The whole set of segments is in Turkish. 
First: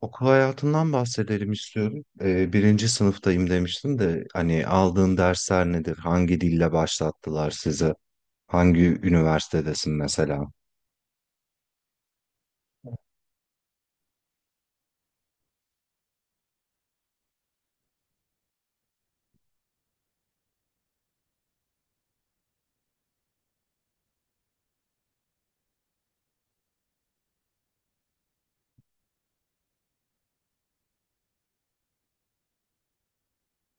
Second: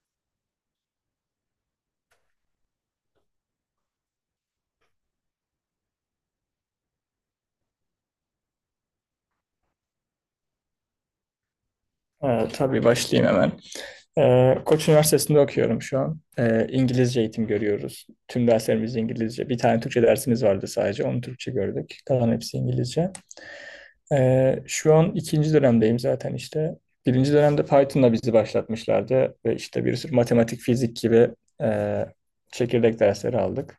Okul hayatından bahsedelim istiyorum. Birinci sınıftayım demiştin de hani aldığın dersler nedir? Hangi dille başlattılar sizi? Hangi üniversitedesin mesela? Tabii başlayayım hemen. Koç Üniversitesi'nde okuyorum şu an. İngilizce eğitim görüyoruz. Tüm derslerimiz İngilizce. Bir tane Türkçe dersimiz vardı sadece. Onu Türkçe gördük. Kalan hepsi İngilizce. Şu an ikinci dönemdeyim zaten işte. Birinci dönemde Python'la bizi başlatmışlardı. Ve işte bir sürü matematik, fizik gibi e, çekirdek dersleri aldık.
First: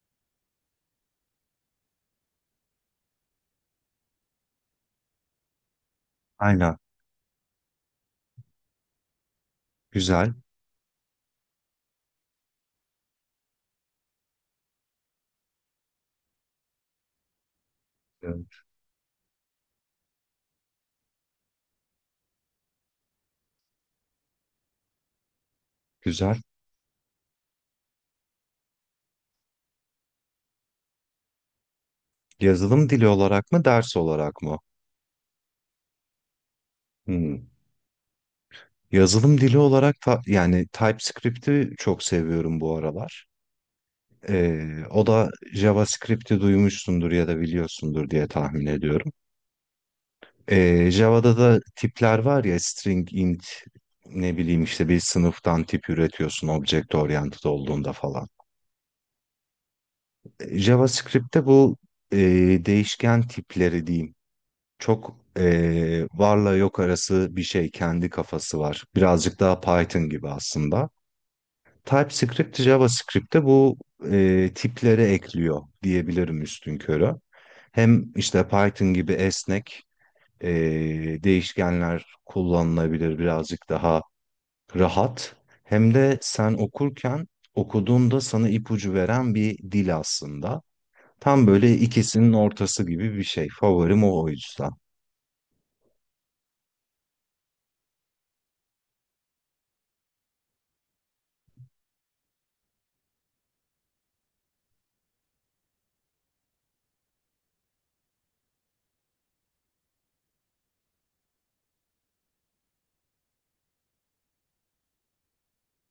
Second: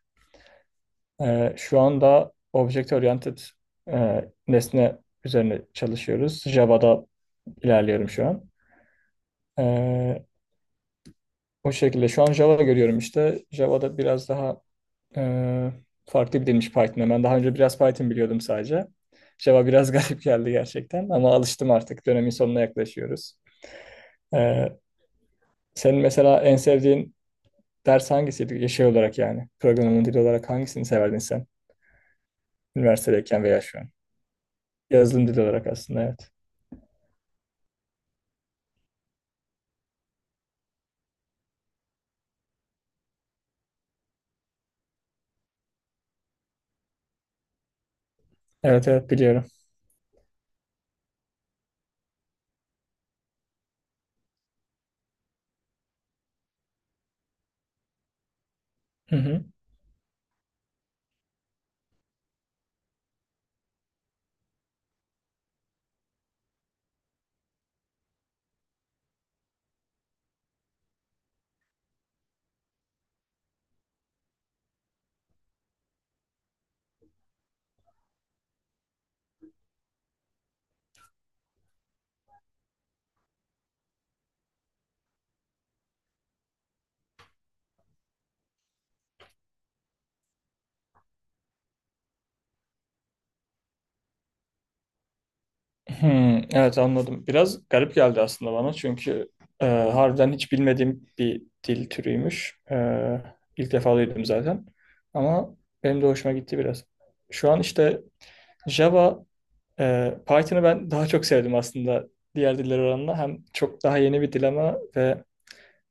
Şu anda Object Oriented nesne üzerine çalışıyoruz. Aynen. Java'da ilerliyorum şu an. Ee, Güzel. O şekilde. Şu an Java görüyorum işte. Java'da biraz daha e, farklı bir dilmiş Python'a. Ben daha önce biraz Python biliyordum Evet. sadece. Java biraz garip geldi gerçekten ama alıştım artık. Dönemin sonuna yaklaşıyoruz. E, Senin Güzel. mesela en sevdiğin ders hangisiydi? Şey olarak yani. Programın dili olarak hangisini severdin sen? Yazılım dili Üniversitedeyken olarak veya mı, şu an. ders olarak mı? Yazılım dili olarak aslında evet. Hmm. Yazılım dili olarak ta- Yani TypeScript'i çok seviyorum bu aralar. O da JavaScript'i duymuşsundur ya da biliyorsundur diye tahmin Evet, evet, ediyorum. biliyorum. Java'da da tipler var ya, string, int, ne bileyim işte bir sınıftan tip üretiyorsun object oriented olduğunda falan. Hı hı. JavaScript'te bu e, değişken tipleri diyeyim, çok varla yok arası bir şey, kendi kafası var. Birazcık daha Python gibi aslında. TypeScript JavaScript'te bu tipleri ekliyor diyebilirim üstünkörü. Hem işte Python gibi esnek e, değişkenler kullanılabilir, birazcık daha rahat. Hem de sen okurken okuduğunda sana ipucu veren bir dil aslında. Tam böyle ikisinin ortası gibi bir şey. Favorim o, o yüzden. Hmm, evet anladım. Biraz garip geldi aslında bana çünkü harbiden hiç bilmediğim bir dil türüymüş. İlk defa duydum zaten. Ama benim de hoşuma gitti biraz. Şu an işte Java, Python'ı ben daha çok sevdim aslında diğer diller oranla. Hem çok daha yeni bir dil ama ve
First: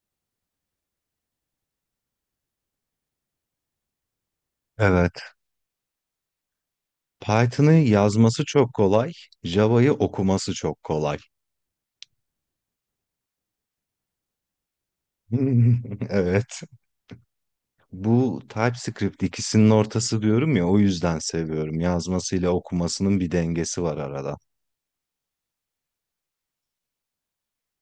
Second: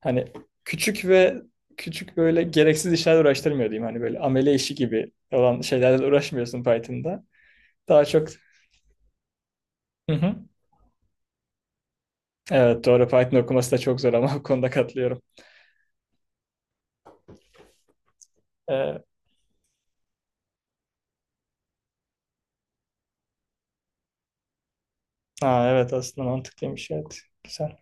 hani küçük ve küçük böyle gereksiz işlerle uğraştırmıyor diyeyim. Hani böyle amele işi gibi Evet. olan şeylerle uğraşmıyorsun Python'da. Python'ı Daha çok... yazması çok kolay, Java'yı Hı hı. okuması çok kolay. Evet doğru Python okuması da çok zor ama bu konuda katılıyorum. Evet. Bu Ee, TypeScript ikisinin ortası diyorum ya, o yüzden seviyorum. Yazmasıyla okumasının bir dengesi var arada. ha, evet aslında mantıklıymış evet. Güzel.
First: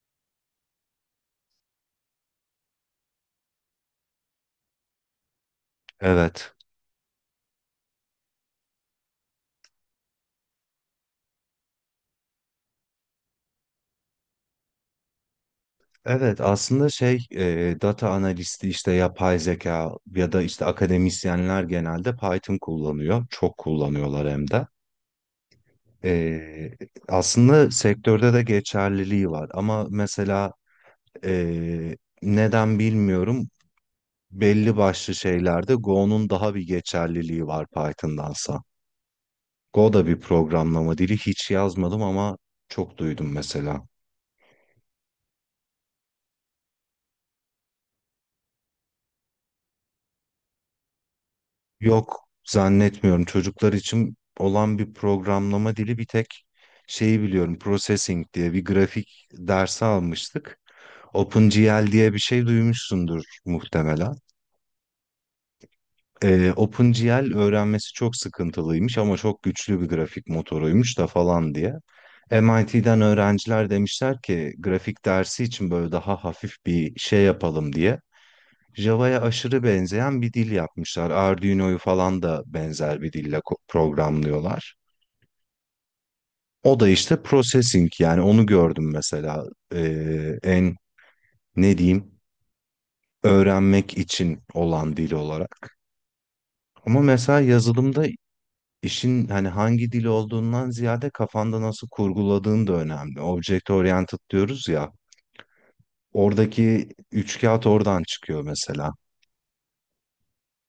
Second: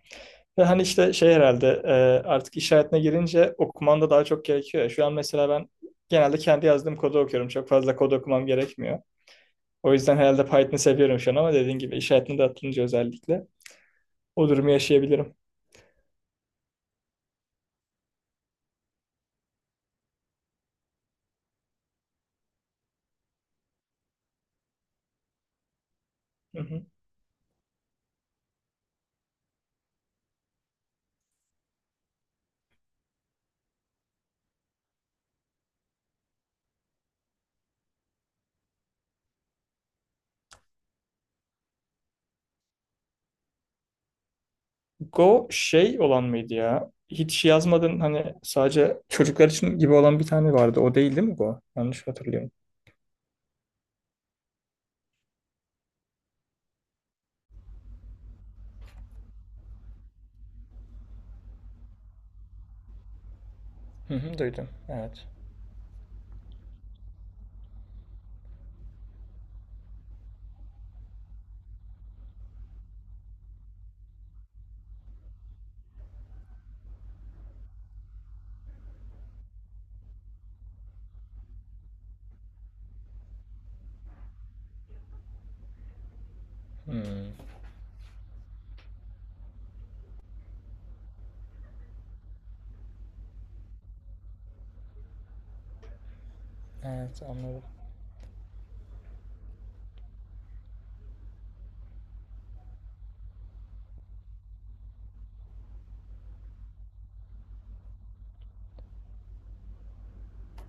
Ve hani işte şey herhalde artık iş hayatına girince okuman da daha çok gerekiyor ya. Şu an mesela ben genelde Evet. kendi yazdığım kodu okuyorum. Çok fazla kod okumam gerekmiyor. O yüzden herhalde Python'ı seviyorum şu an ama dediğin gibi iş hayatına da atılınca özellikle o durumu yaşayabilirim. Evet, aslında şey, data analisti, işte yapay zeka ya da işte akademisyenler genelde Python kullanıyor. Çok kullanıyorlar hem de. Hı E, hı. Aslında sektörde de geçerliliği var ama mesela e, neden bilmiyorum, belli başlı şeylerde Go'nun daha bir geçerliliği var Python'dansa. Go da bir programlama dili, hiç yazmadım ama çok duydum mesela. Go şey olan mıydı ya? Hiç şey yazmadın hani sadece çocuklar için gibi olan bir tane vardı. O değil değil mi Go? Yanlış Yok, hatırlıyorum. zannetmiyorum çocuklar için olan bir programlama dili, bir tek şeyi biliyorum, processing diye bir grafik dersi almıştık. OpenGL diye bir şey duymuşsundur muhtemelen. Hı hı, duydum. Evet. OpenGL öğrenmesi çok sıkıntılıymış ama çok güçlü bir grafik motoruymuş da falan diye. MIT'den öğrenciler demişler ki grafik dersi için böyle daha hafif bir şey yapalım diye. Java'ya aşırı benzeyen bir dil yapmışlar. Arduino'yu falan da benzer bir dille programlıyorlar. O da işte Hmm. processing, yani onu gördüm mesela en, ne diyeyim, öğrenmek için olan dil olarak. Ama Evet mesela anladım. yazılımda İşin hani hangi dil olduğundan ziyade kafanda nasıl kurguladığın da önemli. Object oriented diyoruz ya. Oradaki üç kağıt oradan çıkıyor mesela.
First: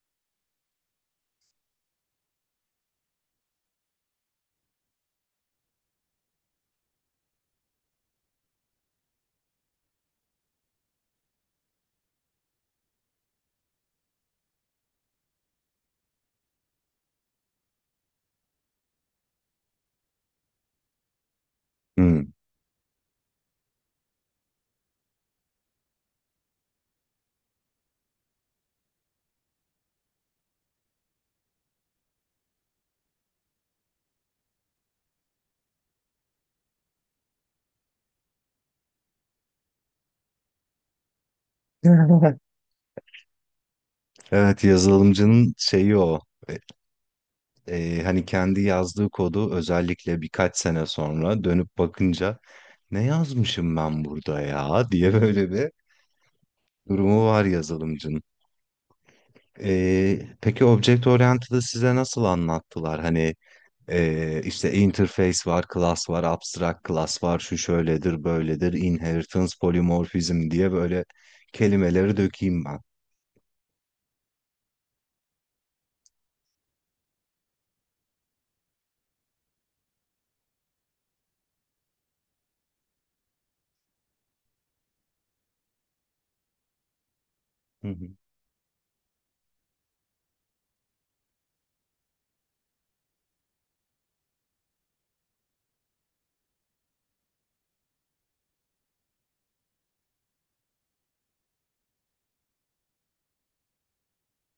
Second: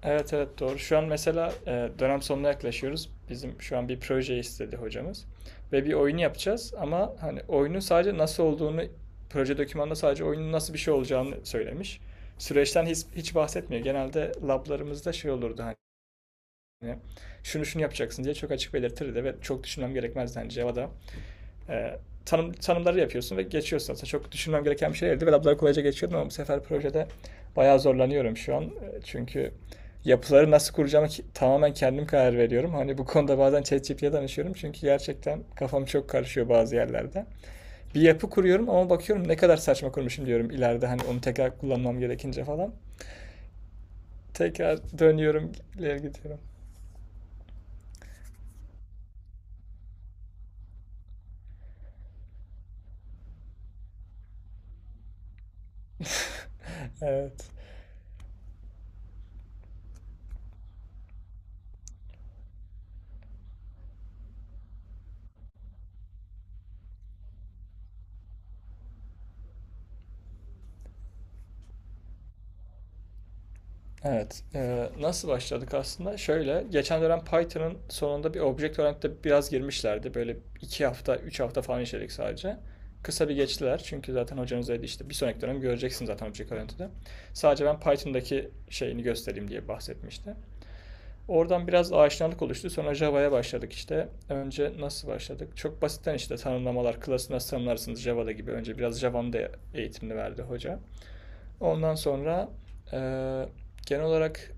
Evet, evet, doğru. Şu an mesela dönem sonuna yaklaşıyoruz. Bizim şu an bir proje istedi hocamız. Ve bir oyunu yapacağız ama hani oyunu sadece nasıl olduğunu proje dokümanında sadece oyunun nasıl bir şey olacağını söylemiş. Süreçten hiç bahsetmiyor. Genelde lablarımızda şey olurdu hani şunu şunu yapacaksın diye çok açık belirtirdi ve çok düşünmem gerekmezdi hani Java'da e, Hmm. Tanımları yapıyorsun ve geçiyorsun. Aslında çok düşünmem gereken bir şey değildi. Ve labları kolayca geçiyordum ama bu sefer projede bayağı zorlanıyorum şu an. Çünkü yapıları nasıl kuracağımı tamamen kendim karar veriyorum. Hani bu konuda bazen ChatGPT'ye danışıyorum çünkü gerçekten kafam çok karışıyor bazı yerlerde. Bir yapı kuruyorum ama bakıyorum ne kadar saçma kurmuşum diyorum ileride hani onu tekrar kullanmam gerekince falan. Evet, Tekrar dönüyorum, yazılımcının şeyi ileri o. gidiyorum. E, Hani kendi yazdığı kodu özellikle birkaç sene sonra dönüp bakınca "ne yazmışım ben burada ya" diye böyle bir durumu var Evet. yazılımcının. Peki Object Oriented'ı size nasıl anlattılar? Hani işte interface var, class var, abstract class var, şu şöyledir, böyledir, inheritance, polymorphism diye böyle kelimeleri dökeyim ben. Evet. Nasıl başladık aslında? Şöyle, geçen dönem Python'ın sonunda bir Object-Oriented'e biraz girmişlerdi. Böyle iki hafta, üç hafta falan işledik sadece. Kısa bir geçtiler. Çünkü zaten hocanız dedi işte bir sonraki dönem göreceksin zaten Object-Oriented'ı. Sadece ben Hı hı, Python'daki şeyini göstereyim diye bahsetmişti. Oradan biraz aşinalık oluştu. Sonra Java'ya başladık işte. Önce nasıl başladık? Çok basitten işte tanımlamalar, klası nasıl tanımlarsınız Java'da gibi. Önce biraz Java'nın da eğitimini verdi hoca. Ondan sonra eee, genel olarak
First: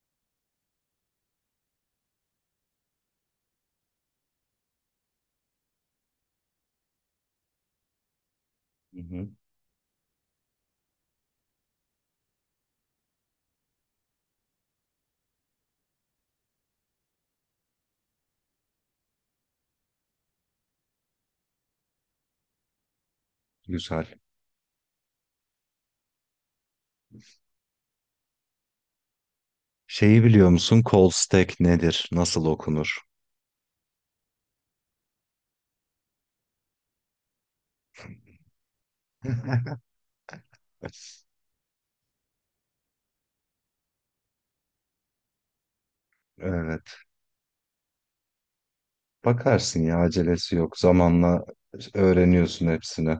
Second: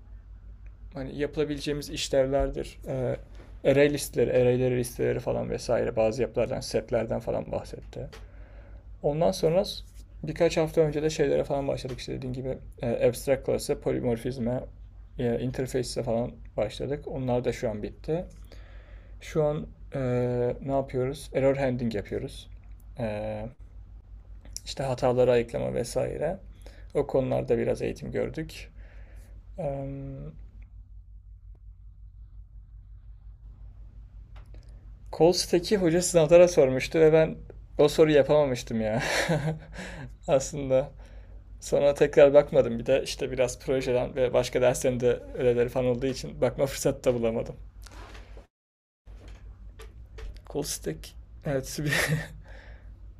hani yapılabileceğimiz işlevlerdir. Array listeleri, arrayleri listeleri falan vesaire bazı yapılardan, setlerden falan bahsetti. hı hı. Ondan sonra birkaç hafta önce de şeylere falan başladık. İşte dediğim gibi abstract class'a, polimorfizme, interface'e falan başladık. Onlar da şu an bitti. Şu an e, ne yapıyoruz? Error handling yapıyoruz. E, Güzel. işte hataları ayıklama vesaire. O konularda biraz eğitim gördük. Şeyi Em, biliyor musun? Call stack nedir? Nasıl okunur? Kol stack'i hoca sınavlara sormuştu ve ben o soruyu yapamamıştım ya. Aslında. Sonra tekrar bakmadım. Bir de işte biraz projeden ve başka derslerin de ödevleri falan olduğu için bakma Evet. fırsatı da bulamadım. Bakarsın ya, acelesi Kol yok. stack. Zamanla Evet. öğreniyorsun hepsini.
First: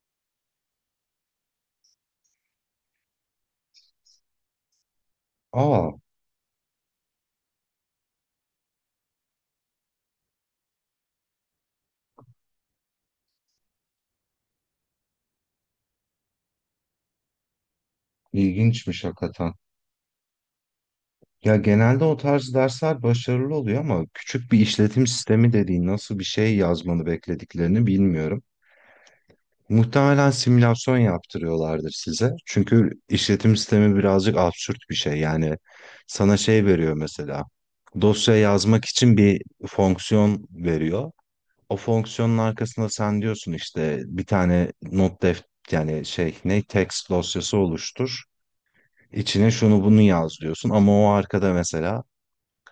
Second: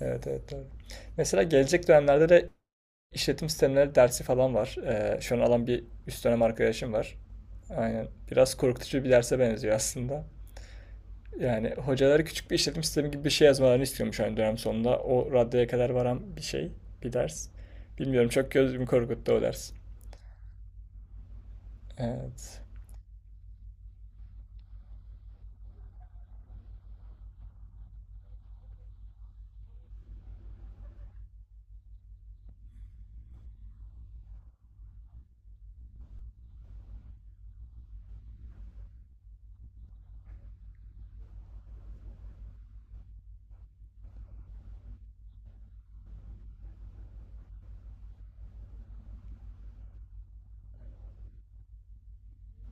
Evet, evet, doğru. Mesela gelecek dönemlerde de işletim sistemleri dersi falan var. Şu an alan bir Aa, üst dönem arkadaşım var. Aynen. Biraz korkutucu bir derse benziyor aslında. Yani hocaları küçük bir işletim sistemi gibi bir şey yazmalarını istiyormuş hani dönem sonunda. O raddeye kadar varan bir şey, bir ders. Bilmiyorum çok gözümü ilginçmiş korkuttu o hakikaten. ders. Ya genelde o tarz Evet. dersler başarılı oluyor ama küçük bir işletim sistemi dediğin nasıl bir şey yazmanı beklediklerini bilmiyorum. Muhtemelen simülasyon yaptırıyorlardır size. Çünkü işletim sistemi birazcık absürt bir şey. Yani sana şey veriyor mesela. Dosya yazmak için bir fonksiyon veriyor. O fonksiyonun arkasında sen diyorsun işte bir tane not def, yani şey, ne, text dosyası oluştur. İçine şunu bunu yaz diyorsun ama o arkada mesela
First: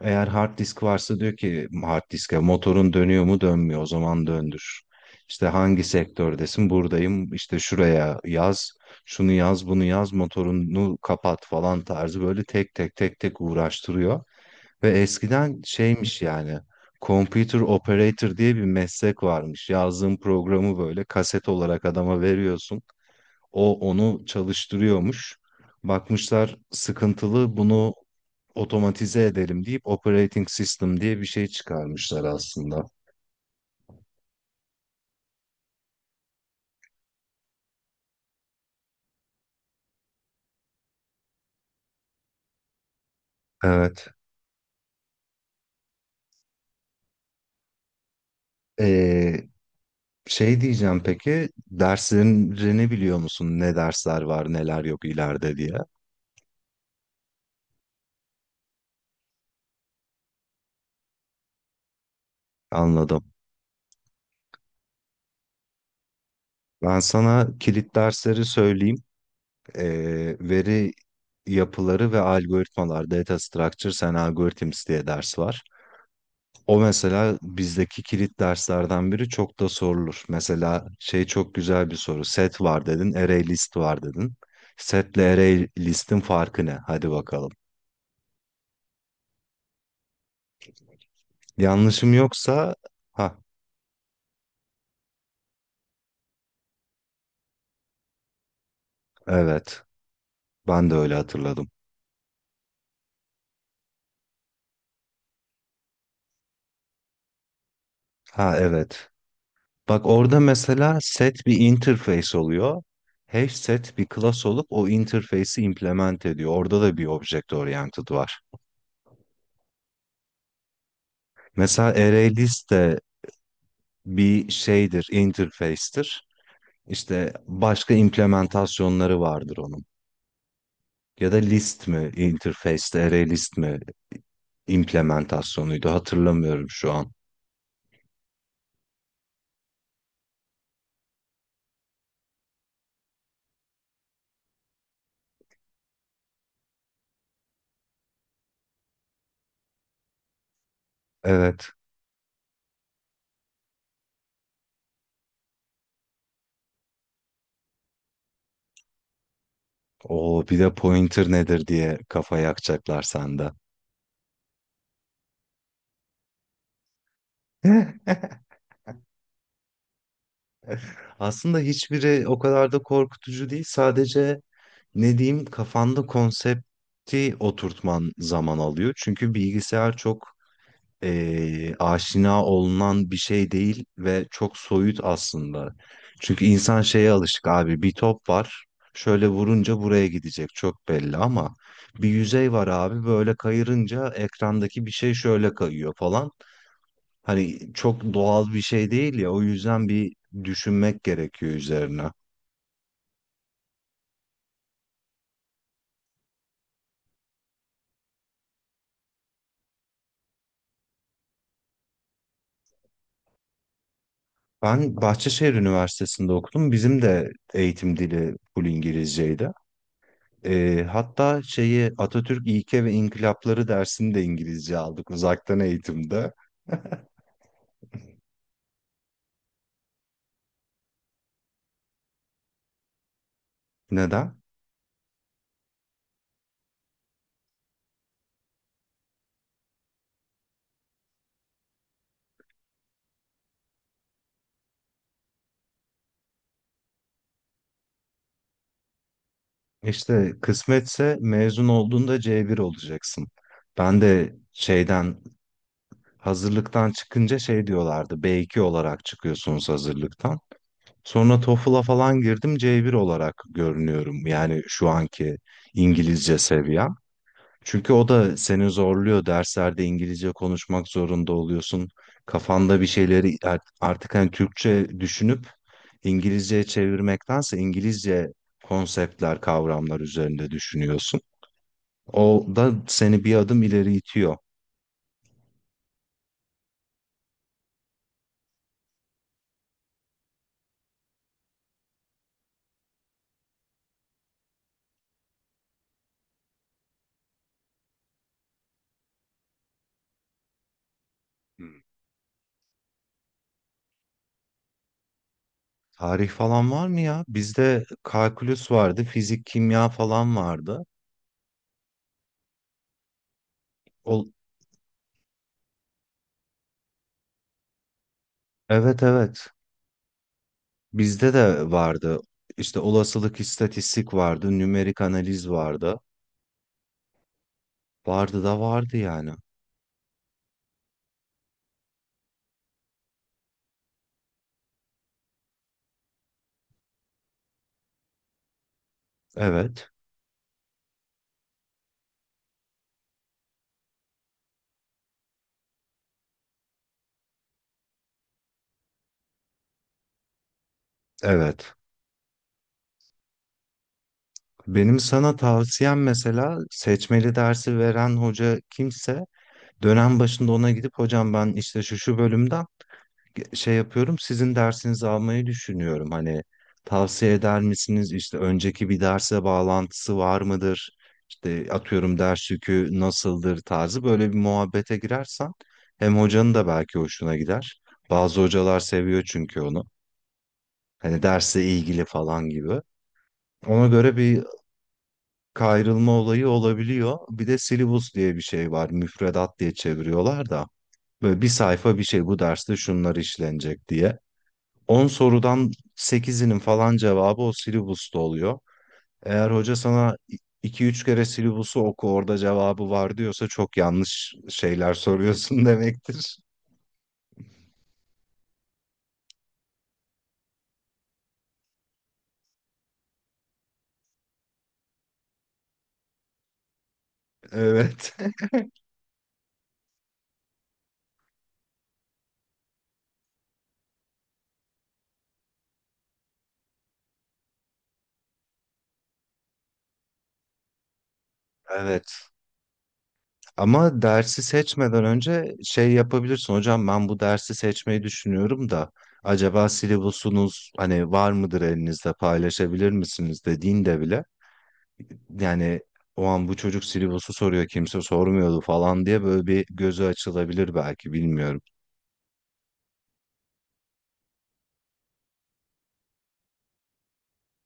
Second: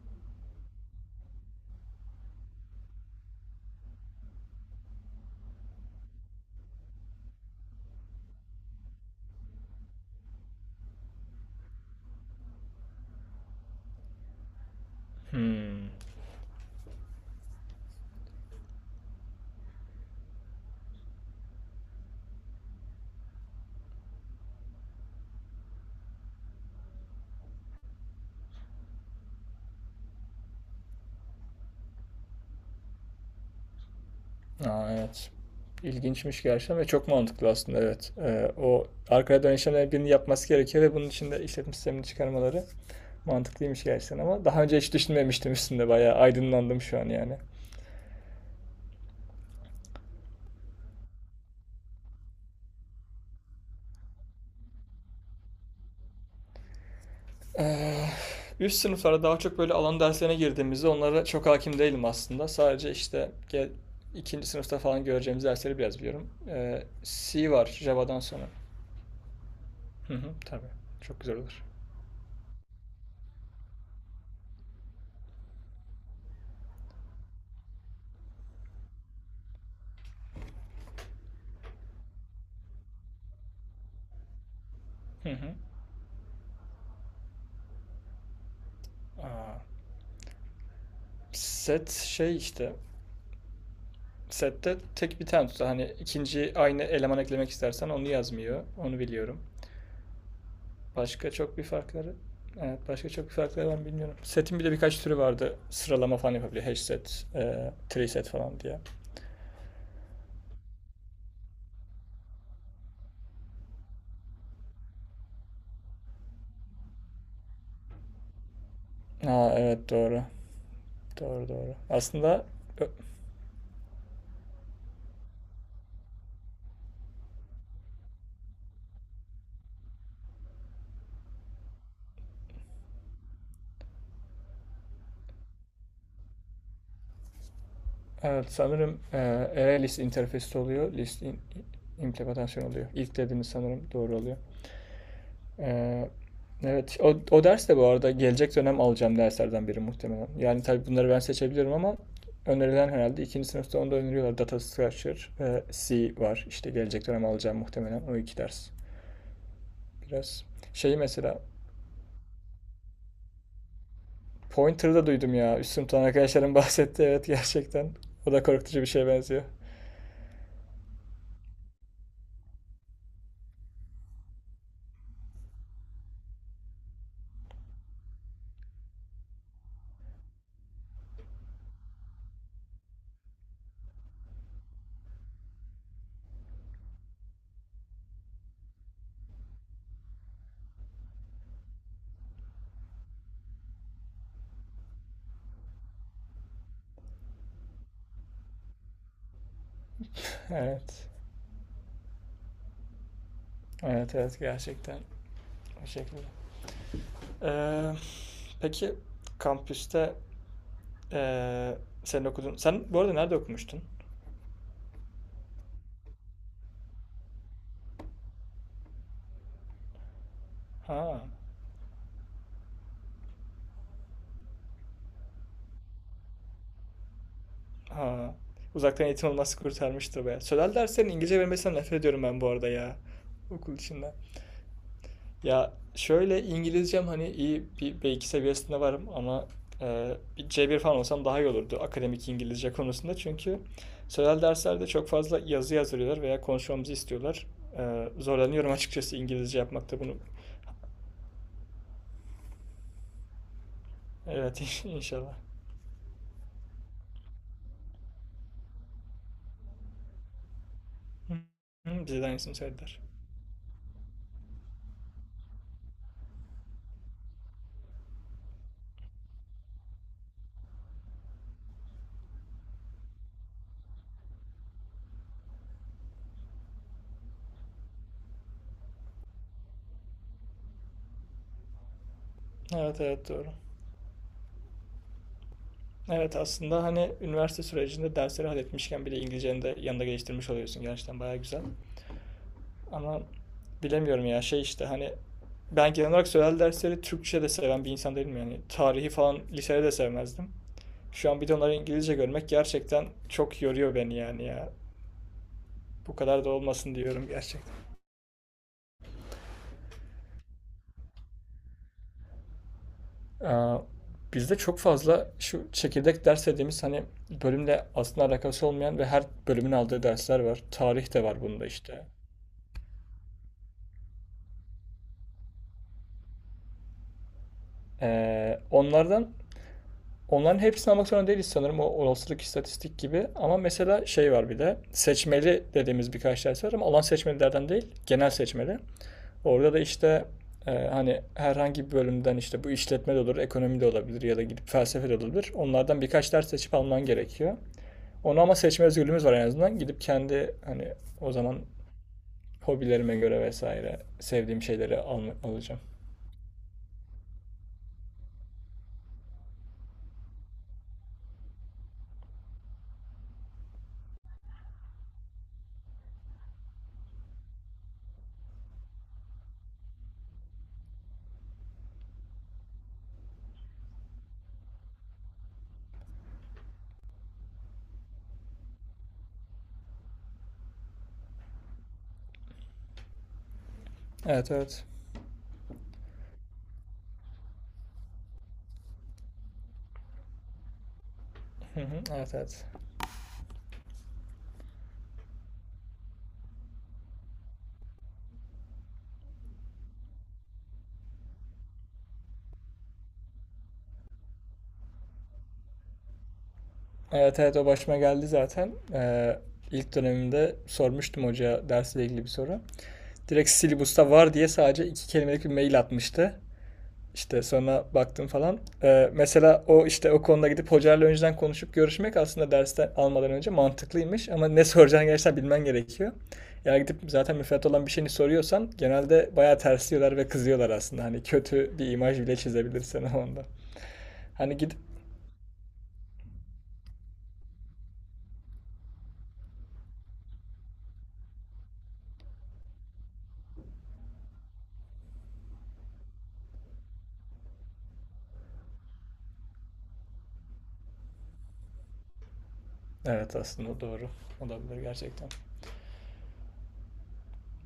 eğer hard disk varsa diyor ki hard diske, motorun dönüyor mu, dönmüyor, o zaman döndür. İşte hangi sektördesin, buradayım, işte şuraya yaz, şunu yaz, bunu yaz, motorunu kapat falan tarzı böyle tek tek tek tek uğraştırıyor. Ve eskiden Hmm. şeymiş yani, computer operator diye bir meslek varmış. Yazdığın programı böyle kaset olarak adama veriyorsun. O onu çalıştırıyormuş. Bakmışlar sıkıntılı, bunu otomatize edelim deyip operating system diye bir şey çıkarmışlar aslında. Aa, evet. İlginçmiş gerçekten ve çok mantıklı aslında evet. O arkaya dön işlemlerinin birini yapması gerekiyor ve bunun için de işletim sistemini çıkarmaları mantıklıymış Evet. gerçekten ama daha önce hiç düşünmemiştim üstünde bayağı aydınlandım şu an yani. Ee, Şey diyeceğim, peki derslerini biliyor musun? Ne dersler var, neler yok ileride diye. Eee, üst sınıflara daha çok böyle alan derslerine girdiğimizde onlara çok hakim değilim aslında. Sadece Anladım. işte gel, ikinci sınıfta falan göreceğimiz dersleri biraz biliyorum. Ben sana C var kilit Java'dan dersleri sonra. söyleyeyim. Hı hı, tabii. Veri Çok güzel olur. yapıları ve algoritmalar, data structures and algorithms diye ders var. O mesela bizdeki kilit derslerden biri, çok da sorulur. Mesela şey çok güzel bir soru. Set var dedin, array list var dedin. Hı Setle hı. array listin farkı ne? Hadi bakalım. Aa, set Yanlışım şey işte. yoksa, ha, Sette tek bir tane tutar. Hani ikinci aynı eleman eklemek istersen onu yazmıyor. Onu biliyorum. evet. Ben de öyle Başka çok bir hatırladım. farkları Evet, başka çok bir farkları ben bilmiyorum. Setin bir de birkaç türü vardı. Sıralama falan yapabiliyor. Hash set, tree set Ha falan diye. evet. Bak orada mesela set bir interface oluyor. Hash set bir class olup o interface'i implement ediyor. Orada da bir object oriented var. Aa, evet doğru. Doğru, doğru. Mesela Aslında ArrayList ö- de bir şeydir, interface'tir. İşte başka implementasyonları vardır onun. Ya da list mi interface, array list mi implementasyonuydu, hatırlamıyorum şu an. evet sanırım array list interfez'te oluyor. İmplementasyon oluyor. İlk dediğiniz sanırım doğru oluyor. E, evet o ders de bu arada gelecek dönem alacağım derslerden biri muhtemelen. Yani tabii bunları ben Evet. seçebilirim ama önerilen herhalde ikinci sınıfta onu da öneriyorlar. Data Structure ve C var. İşte gelecek dönem alacağım muhtemelen o iki ders. O Biraz bir de şeyi pointer mesela nedir diye kafa yakacaklar sende. Pointer'ı da duydum ya. Üst sınıftan arkadaşlarım bahsetti. Evet gerçekten. O da korkutucu bir şeye benziyor. Aslında hiçbiri o kadar da korkutucu değil. Sadece, ne diyeyim, kafanda konsepti oturtman zaman alıyor. Çünkü bilgisayar çok aşina olunan bir şey değil ve çok soyut aslında. Çünkü insan şeye alışık, abi bir top var, şöyle vurunca buraya gidecek, çok belli ama bir yüzey var abi, böyle kayırınca ekrandaki bir şey şöyle kayıyor falan. Hani çok doğal bir şey değil ya, o yüzden bir düşünmek Evet. gerekiyor üzerine. Evet evet gerçekten o şekilde. Ee, peki kampüste ee, senin okudun. Sen bu arada nerede okumuştun? Ben Bahçeşehir Üniversitesi'nde okudum. Bizim de eğitim dili full İngilizceydi. Ha. Hatta şeyi, Atatürk İlke ve İnkılapları dersini de İngilizce aldık, uzaktan eğitimde. Ha. Uzaktan eğitim olması kurtarmıştı be. Sözel derslerin İngilizce vermesinden nefret ediyorum ben bu arada ya. Okul içinde. Neden? Ya şöyle İngilizcem hani iyi bir B2 seviyesinde varım ama bir C1 falan olsam daha iyi olurdu akademik İngilizce konusunda. Çünkü sözel derslerde çok fazla yazı yazdırıyorlar veya konuşmamızı istiyorlar. Zorlanıyorum açıkçası İngilizce yapmakta bunu. İşte kısmetse mezun olduğunda C1 olacaksın. Ben de Evet şeyden, inşallah. hazırlıktan çıkınca şey diyorlardı. B2 olarak çıkıyorsunuz hazırlıktan. Hı, Sonra TOEFL'a hı, falan Bize de aynısını girdim, C1 söylediler. olarak görünüyorum. Yani şu anki İngilizce seviye. Çünkü o da seni zorluyor. Derslerde İngilizce konuşmak zorunda oluyorsun. Kafanda bir şeyleri artık hani Türkçe düşünüp İngilizceye çevirmektense İngilizce konseptler, kavramlar üzerinde düşünüyorsun. O da Evet seni evet bir doğru. adım ileri itiyor. Evet aslında hani üniversite sürecinde dersleri halletmişken bile İngilizceni de yanında geliştirmiş oluyorsun. Gerçekten baya güzel. Ama bilemiyorum ya şey işte hani ben genel olarak sözel dersleri Türkçe de seven bir insan değilim yani. Tarihi falan lisede de sevmezdim. Şu an bir de onları Hmm. İngilizce görmek gerçekten çok yoruyor beni yani ya. Bu Tarih kadar da falan var olmasın mı ya? diyorum gerçekten. Bizde kalkülüs vardı, fizik, kimya falan vardı. Aa, Ol, bizde çok fazla şu çekirdek ders dediğimiz hani bölümle aslında alakası olmayan evet ve her evet. bölümün aldığı dersler var. Tarih de Bizde var bunda de işte. vardı. İşte olasılık, istatistik vardı, nümerik analiz vardı. Vardı da vardı Onlardan yani. Onların hepsini almak zorunda değiliz sanırım o olasılık istatistik gibi. Ama mesela şey var bir de seçmeli dediğimiz birkaç ders var ama alan seçmelilerden değil genel seçmeli. Orada da Evet, işte hani herhangi bir bölümden işte bu işletme de olur, ekonomi de olabilir ya da gidip felsefe de olabilir. Onlardan birkaç ders seçip alman gerekiyor. Onu ama seçme özgürlüğümüz var en azından. Gidip kendi hani o zaman evet. hobilerime göre vesaire sevdiğim şeyleri Benim sana alacağım. tavsiyem, mesela seçmeli dersi veren hoca kimse dönem başında ona gidip "hocam ben işte şu şu bölümden şey yapıyorum, sizin dersinizi almayı düşünüyorum. Hani tavsiye eder misiniz, işte önceki bir derse bağlantısı var mıdır? İşte atıyorum ders yükü nasıldır" tarzı böyle bir muhabbete girersen hem hocanın da belki hoşuna gider. Bazı hocalar seviyor çünkü onu. Hani derse ilgili falan gibi. Ona göre bir Evet evet. kayrılma olayı olabiliyor. Bir de syllabus diye bir şey var. Müfredat diye çeviriyorlar da. Böyle bir Hı sayfa hı, bir şey, Evet bu evet. derste şunlar işlenecek diye. 10 sorudan sekizinin falan cevabı o syllabus'ta oluyor. Eğer hoca sana iki üç kere "syllabus'u oku, orada cevabı var" diyorsa çok yanlış şeyler soruyorsun demektir. Evet, evet, o başıma geldi zaten. İlk dönemimde sormuştum hocaya dersle ilgili bir soru. Direkt Silibus'ta var diye sadece iki kelimelik bir mail atmıştı. İşte sonra Evet. baktım falan. Mesela o işte o konuda gidip hocayla önceden konuşup görüşmek aslında dersten almadan önce mantıklıymış. Ama ne soracağını gerçekten bilmen gerekiyor. Yani gidip zaten müfredat olan bir şeyini soruyorsan genelde bayağı tersliyorlar ve kızıyorlar aslında. Hani kötü bir imaj Evet. bile çizebilirsin o anda. Ama dersi Hani gidip seçmeden önce şey yapabilirsin. "Hocam ben bu dersi seçmeyi düşünüyorum da acaba syllabus'unuz, hani var mıdır elinizde, paylaşabilir misiniz" dediğinde bile, yani, "o an bu çocuk syllabus'u soruyor, kimse sormuyordu" falan diye böyle bir gözü açılabilir belki, bilmiyorum. evet aslında doğru olabilir gerçekten.